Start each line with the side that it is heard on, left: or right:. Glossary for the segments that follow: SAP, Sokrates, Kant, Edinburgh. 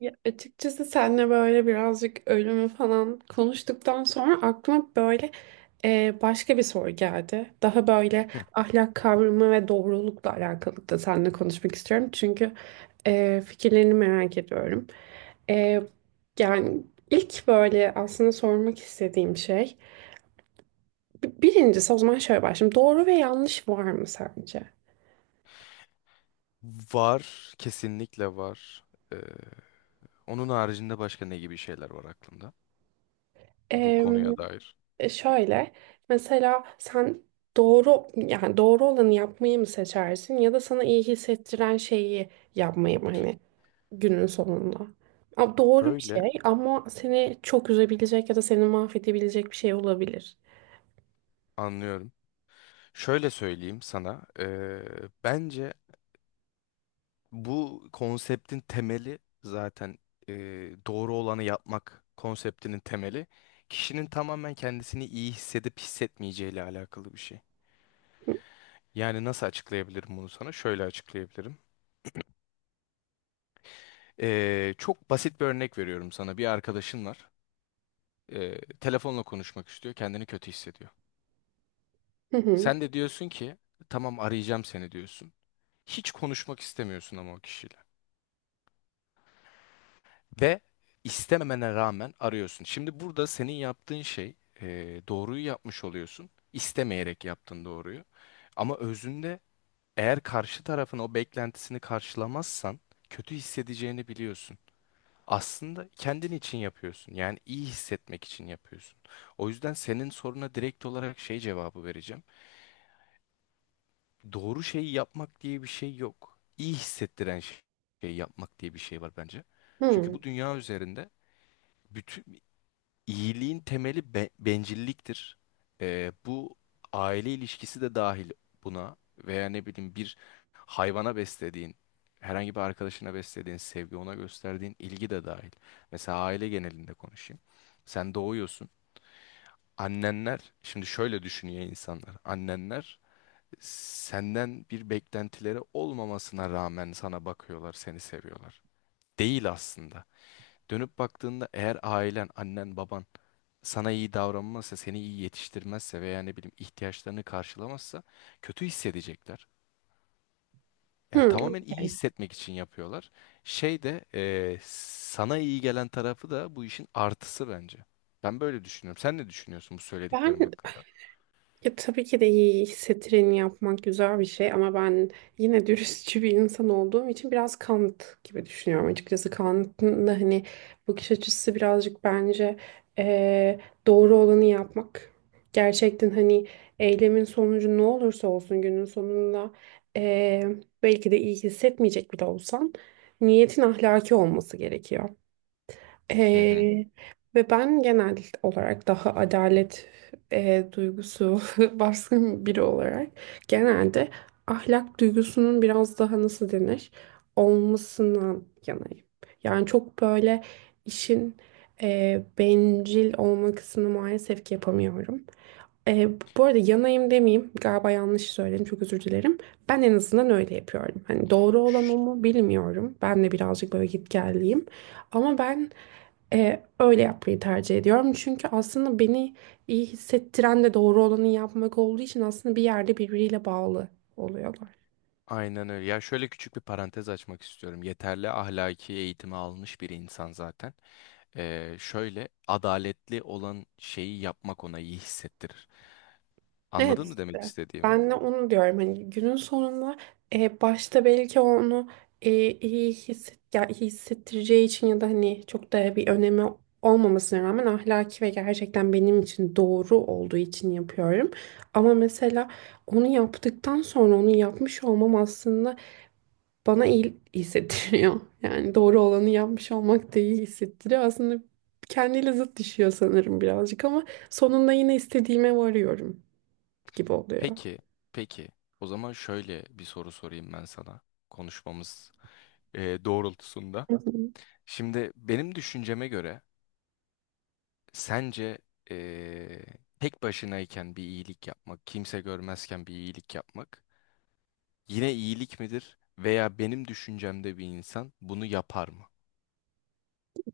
right: Ya açıkçası seninle böyle birazcık ölümü falan konuştuktan sonra aklıma böyle başka bir soru geldi. Daha böyle ahlak kavramı ve doğrulukla alakalı da seninle konuşmak istiyorum. Çünkü fikirlerini merak ediyorum. E, yani ilk böyle aslında sormak istediğim şey birincisi o zaman şöyle başlayayım. Doğru ve yanlış var mı sence?
left: Var, kesinlikle var. Ee, Onun haricinde başka ne gibi şeyler var aklımda bu
right: Em,
left: konuya dair?
right: şöyle mesela sen doğru yani doğru olanı yapmayı mı seçersin ya da sana iyi hissettiren şeyi yapmayı mı hani günün sonunda? Doğru bir
left: Şöyle
right: şey ama seni çok üzebilecek ya da seni mahvedebilecek bir şey olabilir.
left: anlıyorum. Şöyle söyleyeyim sana. Bence bu konseptin temeli zaten ee, doğru olanı yapmak konseptinin temeli kişinin tamamen kendisini iyi hissedip hissetmeyeceğiyle alakalı bir şey. Yani nasıl açıklayabilirim bunu sana? Şöyle açıklayabilirim. Çok basit bir örnek veriyorum sana. Bir arkadaşın var. Telefonla konuşmak istiyor, kendini kötü hissediyor.
right: Hı hı.
left: Sen de diyorsun ki tamam arayacağım seni diyorsun. Hiç konuşmak istemiyorsun ama o kişiyle. Ve istememene rağmen arıyorsun. Şimdi burada senin yaptığın şey e, doğruyu yapmış oluyorsun. İstemeyerek yaptın doğruyu. Ama özünde eğer karşı tarafın o beklentisini karşılamazsan kötü hissedeceğini biliyorsun. Aslında kendin için yapıyorsun. Yani iyi hissetmek için yapıyorsun. O yüzden senin soruna direkt olarak şey cevabı vereceğim. Doğru şeyi yapmak diye bir şey yok. Şeyi yapmak diye bir şey var bence. Çünkü
right: Hı.
left: bu dünya üzerinde bütün iyiliğin temeli bencilliktir. Bu aile ilişkisi de dahil buna, veya ne bileyim bir hayvana beslediğin, herhangi bir arkadaşına beslediğin sevgi, ona gösterdiğin ilgi de dahil. Mesela aile genelinde konuşayım. Sen doğuyorsun. Annenler, şimdi şöyle düşünüyor insanlar. Annenler senden bir beklentileri olmamasına rağmen sana bakıyorlar, seni seviyorlar. Değil aslında. Dönüp baktığında eğer ailen, annen, baban sana iyi davranmazsa, seni iyi yetiştirmezse veya ne bileyim ihtiyaçlarını karşılamazsa kötü hissedecekler. Yani
right: Hı,
left: tamamen iyi
right: okey.
left: hissetmek için yapıyorlar. Şey de sana iyi gelen tarafı da bu işin artısı bence. Ben böyle düşünüyorum. Sen ne düşünüyorsun bu
right: Ben
left: söylediklerim hakkında?
right: ya tabii ki de iyi hissettireni yapmak güzel bir şey ama ben yine dürüstçü bir insan olduğum için biraz Kant gibi düşünüyorum açıkçası. Kant'ın da hani bakış açısı birazcık bence eee, doğru olanı yapmak. Gerçekten hani eylemin sonucu ne olursa olsun günün sonunda eee, belki de iyi hissetmeyecek bile olsan niyetin ahlaki olması gerekiyor.
left: Hı hı.
right: Ee, ve ben genel olarak daha adalet duygusu baskın biri olarak genelde ahlak duygusunun biraz daha nasıl denir olmasından yanayım. Yani çok böyle işin bencil olma kısmını maalesef ki yapamıyorum. E, bu arada yanayım demeyeyim. Galiba yanlış söyledim. Çok özür dilerim. Ben en azından öyle yapıyorum. Hani doğru olan o mu bilmiyorum. Ben de birazcık böyle gitgelliyim. Ama ben öyle yapmayı tercih ediyorum. Çünkü aslında beni iyi hissettiren de doğru olanı yapmak olduğu için aslında bir yerde birbiriyle bağlı oluyorlar.
left: Aynen öyle. Ya şöyle küçük bir parantez açmak istiyorum. Yeterli ahlaki eğitimi almış bir insan zaten. Şöyle adaletli olan şeyi yapmak ona iyi hissettirir.
right: Evet
left: Anladın mı demek
right: işte.
left: istediğimi?
right: Ben de onu diyorum. Hani günün sonunda başta belki onu iyi hisset, ya iyi hissettireceği için ya da hani çok da bir önemi olmamasına rağmen ahlaki ve gerçekten benim için doğru olduğu için yapıyorum. Ama mesela onu yaptıktan sonra onu yapmış olmam aslında bana iyi hissettiriyor. Yani doğru olanı yapmış olmak da iyi hissettiriyor. Aslında kendiyle zıt düşüyor sanırım birazcık ama sonunda yine istediğime varıyorum gibi oluyor.
left: Peki, peki. O zaman şöyle bir soru sorayım ben sana konuşmamız doğrultusunda.
right: Hı hı.
left: Şimdi benim düşünceme göre sence e, tek başınayken bir iyilik yapmak, kimse görmezken bir iyilik yapmak yine iyilik midir? Veya benim düşüncemde bir insan bunu yapar mı?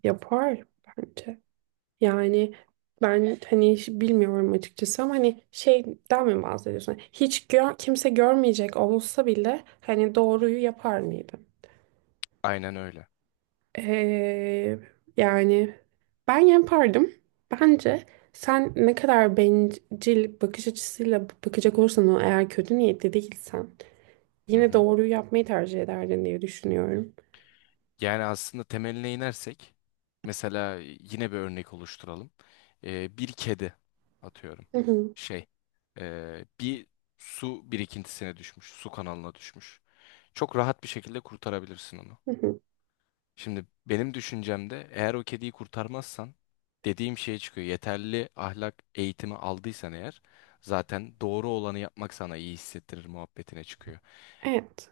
right: Yapar bence. Yani ben hani hiç bilmiyorum açıkçası ama hani şeyden mi bahsediyorsun? Hiç gör, kimse görmeyecek olsa bile hani doğruyu yapar mıydım?
left: Aynen öyle.
right: Ee, yani ben yapardım. Bence sen ne kadar bencil bakış açısıyla bakacak olursan o eğer kötü niyetli değilsen
left: Hı
right: yine
left: hı.
right: doğruyu yapmayı tercih ederdin diye düşünüyorum.
left: Yani aslında temeline inersek, mesela yine bir örnek oluşturalım. Bir kedi atıyorum.
right: Hı hı,
left: Şey, bir su birikintisine düşmüş, su kanalına düşmüş. Çok rahat bir şekilde kurtarabilirsin onu.
right: hı hı.
left: Şimdi benim düşüncemde eğer o kediyi kurtarmazsan dediğim şeye çıkıyor. Yeterli ahlak eğitimi aldıysan eğer zaten doğru olanı yapmak sana iyi hissettirir muhabbetine çıkıyor.
right: Evet.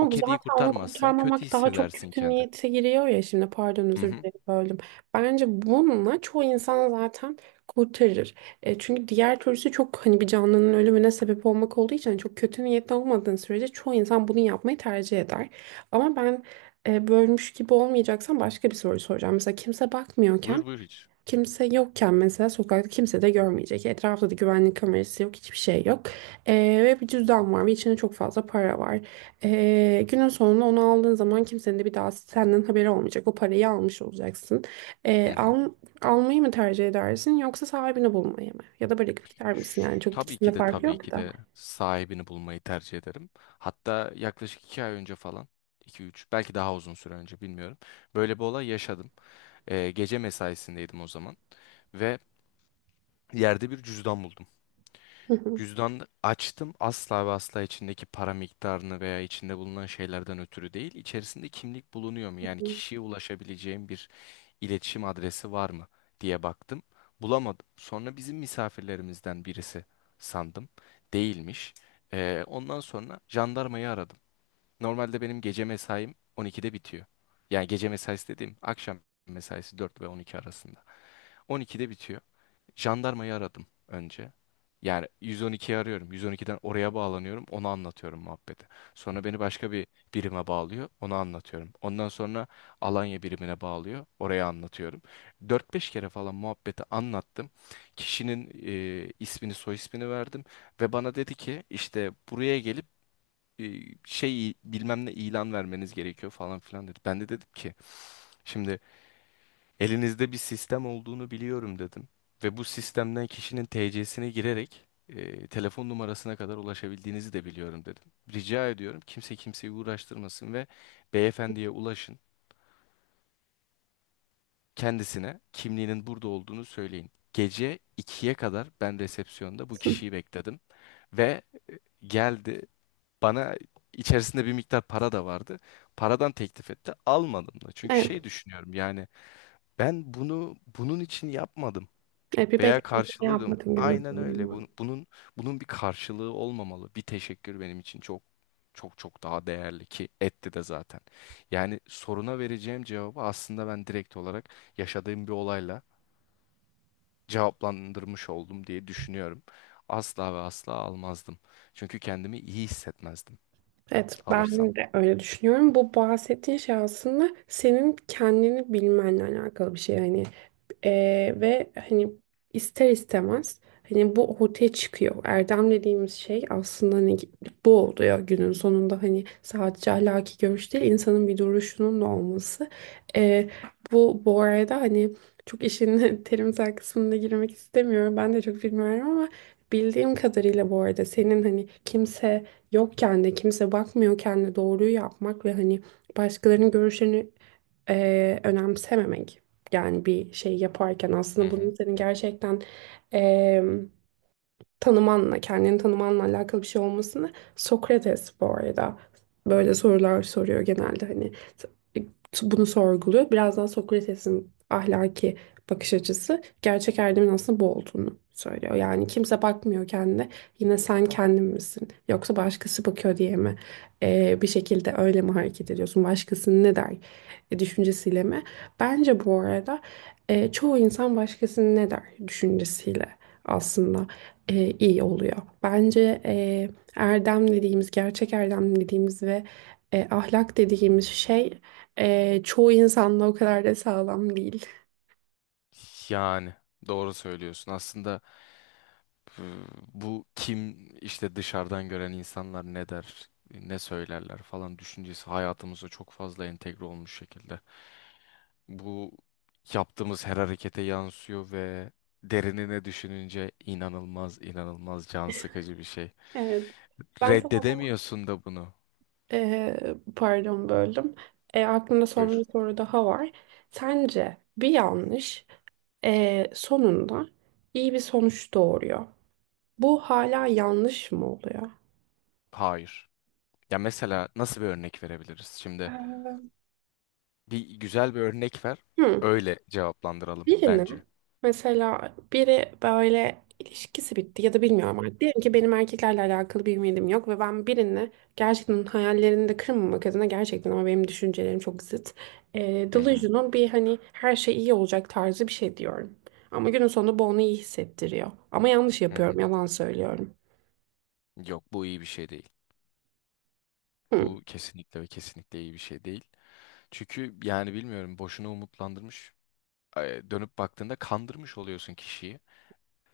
left: O
right: bu
left: kediyi
right: zaten onu
left: kurtarmazsan kötü
right: kurtarmamak daha çok
left: hissedersin
right: kötü
left: kendi.
right: niyete giriyor ya şimdi pardon
left: Hı
right: özür
left: hı.
right: dilerim böldüm. Bence bununla çoğu insan zaten kurtarır. Çünkü diğer türlüsü çok hani bir canlının ölümüne sebep olmak olduğu için hani çok kötü niyetli olmadığın sürece çoğu insan bunu yapmayı tercih eder. Ama ben bölmüş gibi olmayacaksam başka bir soru soracağım. Mesela kimse bakmıyorken
left: Buyur buyur hiç.
right: kimse yokken mesela sokakta kimse de görmeyecek. Etrafta da güvenlik kamerası yok, hiçbir şey yok. Ee, ve bir cüzdan var ve içinde çok fazla para var. Günün sonunda onu aldığın zaman kimsenin de bir daha senden haberi olmayacak. O parayı almış olacaksın. Ee,
left: Hı hı.
right: al- almayı mı tercih edersin yoksa sahibini bulmayı mı? Ya da bırakıp gider misin? Yani çok
left: Tabii
right: ikisinde
left: ki de
right: fark
left: tabii
right: yok
left: ki
right: da.
left: de sahibini bulmayı tercih ederim. Hatta yaklaşık 2 ay önce falan, 2 3 belki daha uzun süre önce bilmiyorum. Böyle bir olay yaşadım. Gece mesaisindeydim o zaman ve yerde bir cüzdan buldum. Cüzdan açtım asla ve asla içindeki para miktarını veya içinde bulunan şeylerden ötürü değil. İçerisinde kimlik bulunuyor mu? Yani kişiye ulaşabileceğim bir iletişim adresi var mı diye baktım. Bulamadım. Sonra bizim misafirlerimizden birisi sandım. Değilmiş. Ondan sonra jandarmayı aradım. Normalde benim gece mesaim 12'de bitiyor. Yani gece mesaisi dediğim akşam mesaisi 4 ve 12 arasında. 12'de bitiyor. Jandarmayı aradım önce. Yani 112'yi arıyorum. 112'den oraya bağlanıyorum. Onu anlatıyorum muhabbeti. Sonra beni başka bir birime bağlıyor. Onu anlatıyorum. Ondan sonra Alanya birimine bağlıyor. Oraya anlatıyorum. 4 5 kere falan muhabbeti anlattım. Kişinin ismini, soy ismini verdim. Ve bana dedi ki işte buraya gelip e, şey bilmem ne ilan vermeniz gerekiyor falan filan dedi. Ben de dedim ki şimdi elinizde bir sistem olduğunu biliyorum dedim. Ve bu sistemden kişinin TC'sine girerek telefon numarasına kadar ulaşabildiğinizi de biliyorum dedim. Rica ediyorum kimse kimseyi uğraştırmasın ve beyefendiye ulaşın. Kendisine kimliğinin burada olduğunu söyleyin. Gece ikiye kadar ben resepsiyonda bu kişiyi bekledim ve geldi bana, içerisinde bir miktar para da vardı. Paradan teklif etti. Almadım da. Çünkü
right: Evet,
left: şey düşünüyorum yani ben bunu bunun için yapmadım.
right: evet bir beklenti yapmadın günün
left: Aynen öyle.
right: sonunda.
left: Bunun bir karşılığı olmamalı. Bir teşekkür benim için çok çok daha değerli ki etti de zaten. Yani soruna vereceğim cevabı aslında ben direkt olarak yaşadığım bir olayla cevaplandırmış oldum diye düşünüyorum. Asla ve asla almazdım. Çünkü kendimi iyi hissetmezdim
right: Evet,
left: alırsam.
right: ben de öyle düşünüyorum. Bu bahsettiğin şey aslında senin kendini bilmenle alakalı bir şey. Yani ve hani ister istemez hani bu ortaya çıkıyor. Erdem dediğimiz şey aslında hani bu oluyor günün sonunda hani sadece ahlaki görüş değil insanın bir duruşunun da olması. Ee, bu bu arada hani çok işin terimsel kısmına girmek istemiyorum. Ben de çok bilmiyorum ama bildiğim kadarıyla bu arada senin hani kimse yokken de kimse bakmıyorken de doğruyu yapmak ve hani başkalarının görüşlerini önemsememek yani bir şey yaparken
left: Hı
right: aslında
left: hı.
right: bunun senin
left: Hı hı.
right: gerçekten em, tanımanla, kendini tanımanla alakalı bir şey olmasını Sokrates bu arada böyle sorular soruyor genelde hani t- bunu sorguluyor. Biraz daha Sokrates'in ahlaki bakış açısı gerçek erdemin aslında bu olduğunu söylüyor. Yani kimse bakmıyor kendine. Yine sen kendin misin? Yoksa başkası bakıyor diye mi? Bir şekilde öyle mi hareket ediyorsun? Başkasının ne der düşüncesiyle mi? Bence bu arada çoğu insan başkasının ne der düşüncesiyle aslında iyi oluyor. Bence erdem dediğimiz, gerçek erdem dediğimiz ve ahlak dediğimiz şey çoğu insanla o kadar da sağlam değil.
left: Yani doğru söylüyorsun. Aslında e, bu kim işte dışarıdan gören insanlar ne der, ne söylerler falan düşüncesi hayatımıza çok fazla entegre olmuş şekilde. Bu yaptığımız her harekete yansıyor ve derinine düşününce inanılmaz can sıkıcı bir şey.
right: Evet. Ben sana o zaman
left: Reddedemiyorsun da bunu.
right: pardon böldüm. Aklımda son bir
left: Buyur.
right: soru daha var. Sence bir yanlış sonunda iyi bir sonuç doğuruyor. Bu hala yanlış mı oluyor?
left: Hayır. Ya mesela nasıl bir örnek verebiliriz? Şimdi
right: Ee,
left: bir güzel bir örnek ver.
right: Hmm.
left: Öyle cevaplandıralım
right: Birini
left: bence.
right: mesela biri böyle ilişkisi bitti ya da bilmiyorum artık. Diyelim ki benim erkeklerle alakalı bir ümidim yok ve ben birini gerçekten hayallerini de kırmamak adına gerçekten ama benim düşüncelerim çok zıt.
left: Hı hı,
right: Delusional bir hani her şey iyi olacak tarzı bir şey diyorum. Ama günün sonunda bu onu iyi hissettiriyor. Ama yanlış
left: hı hı.
right: yapıyorum, yalan söylüyorum.
left: Yok bu iyi bir şey değil.
right: Hmm.
left: Bu kesinlikle ve kesinlikle iyi bir şey değil. Çünkü yani bilmiyorum boşuna umutlandırmış. Dönüp baktığında kandırmış oluyorsun kişiyi.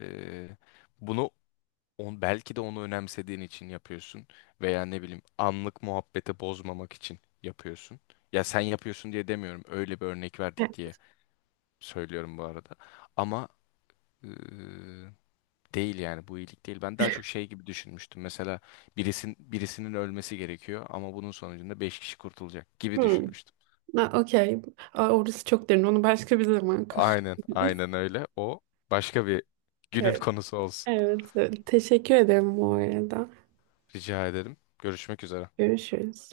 left: E, Bunu belki de onu önemsediğin için yapıyorsun. Veya ne bileyim anlık muhabbete bozmamak için yapıyorsun. Ya sen yapıyorsun diye demiyorum. Öyle bir örnek
right: E,
left: verdik diye söylüyorum bu arada. Ama değil yani bu iyilik değil. Ben daha çok şey gibi düşünmüştüm. Mesela birisinin ölmesi gerekiyor ama bunun sonucunda 5 kişi kurtulacak gibi
right: Hmm.
left: düşünmüştüm.
right: Ha, okey. Aa, orası çok derin. Onu başka bir zaman konuşuruz.
left: Aynen, aynen öyle. O başka bir günün
right: Evet.
left: konusu olsun.
right: Evet. Teşekkür ederim bu arada.
left: Rica ederim. Görüşmek üzere.
right: Görüşürüz.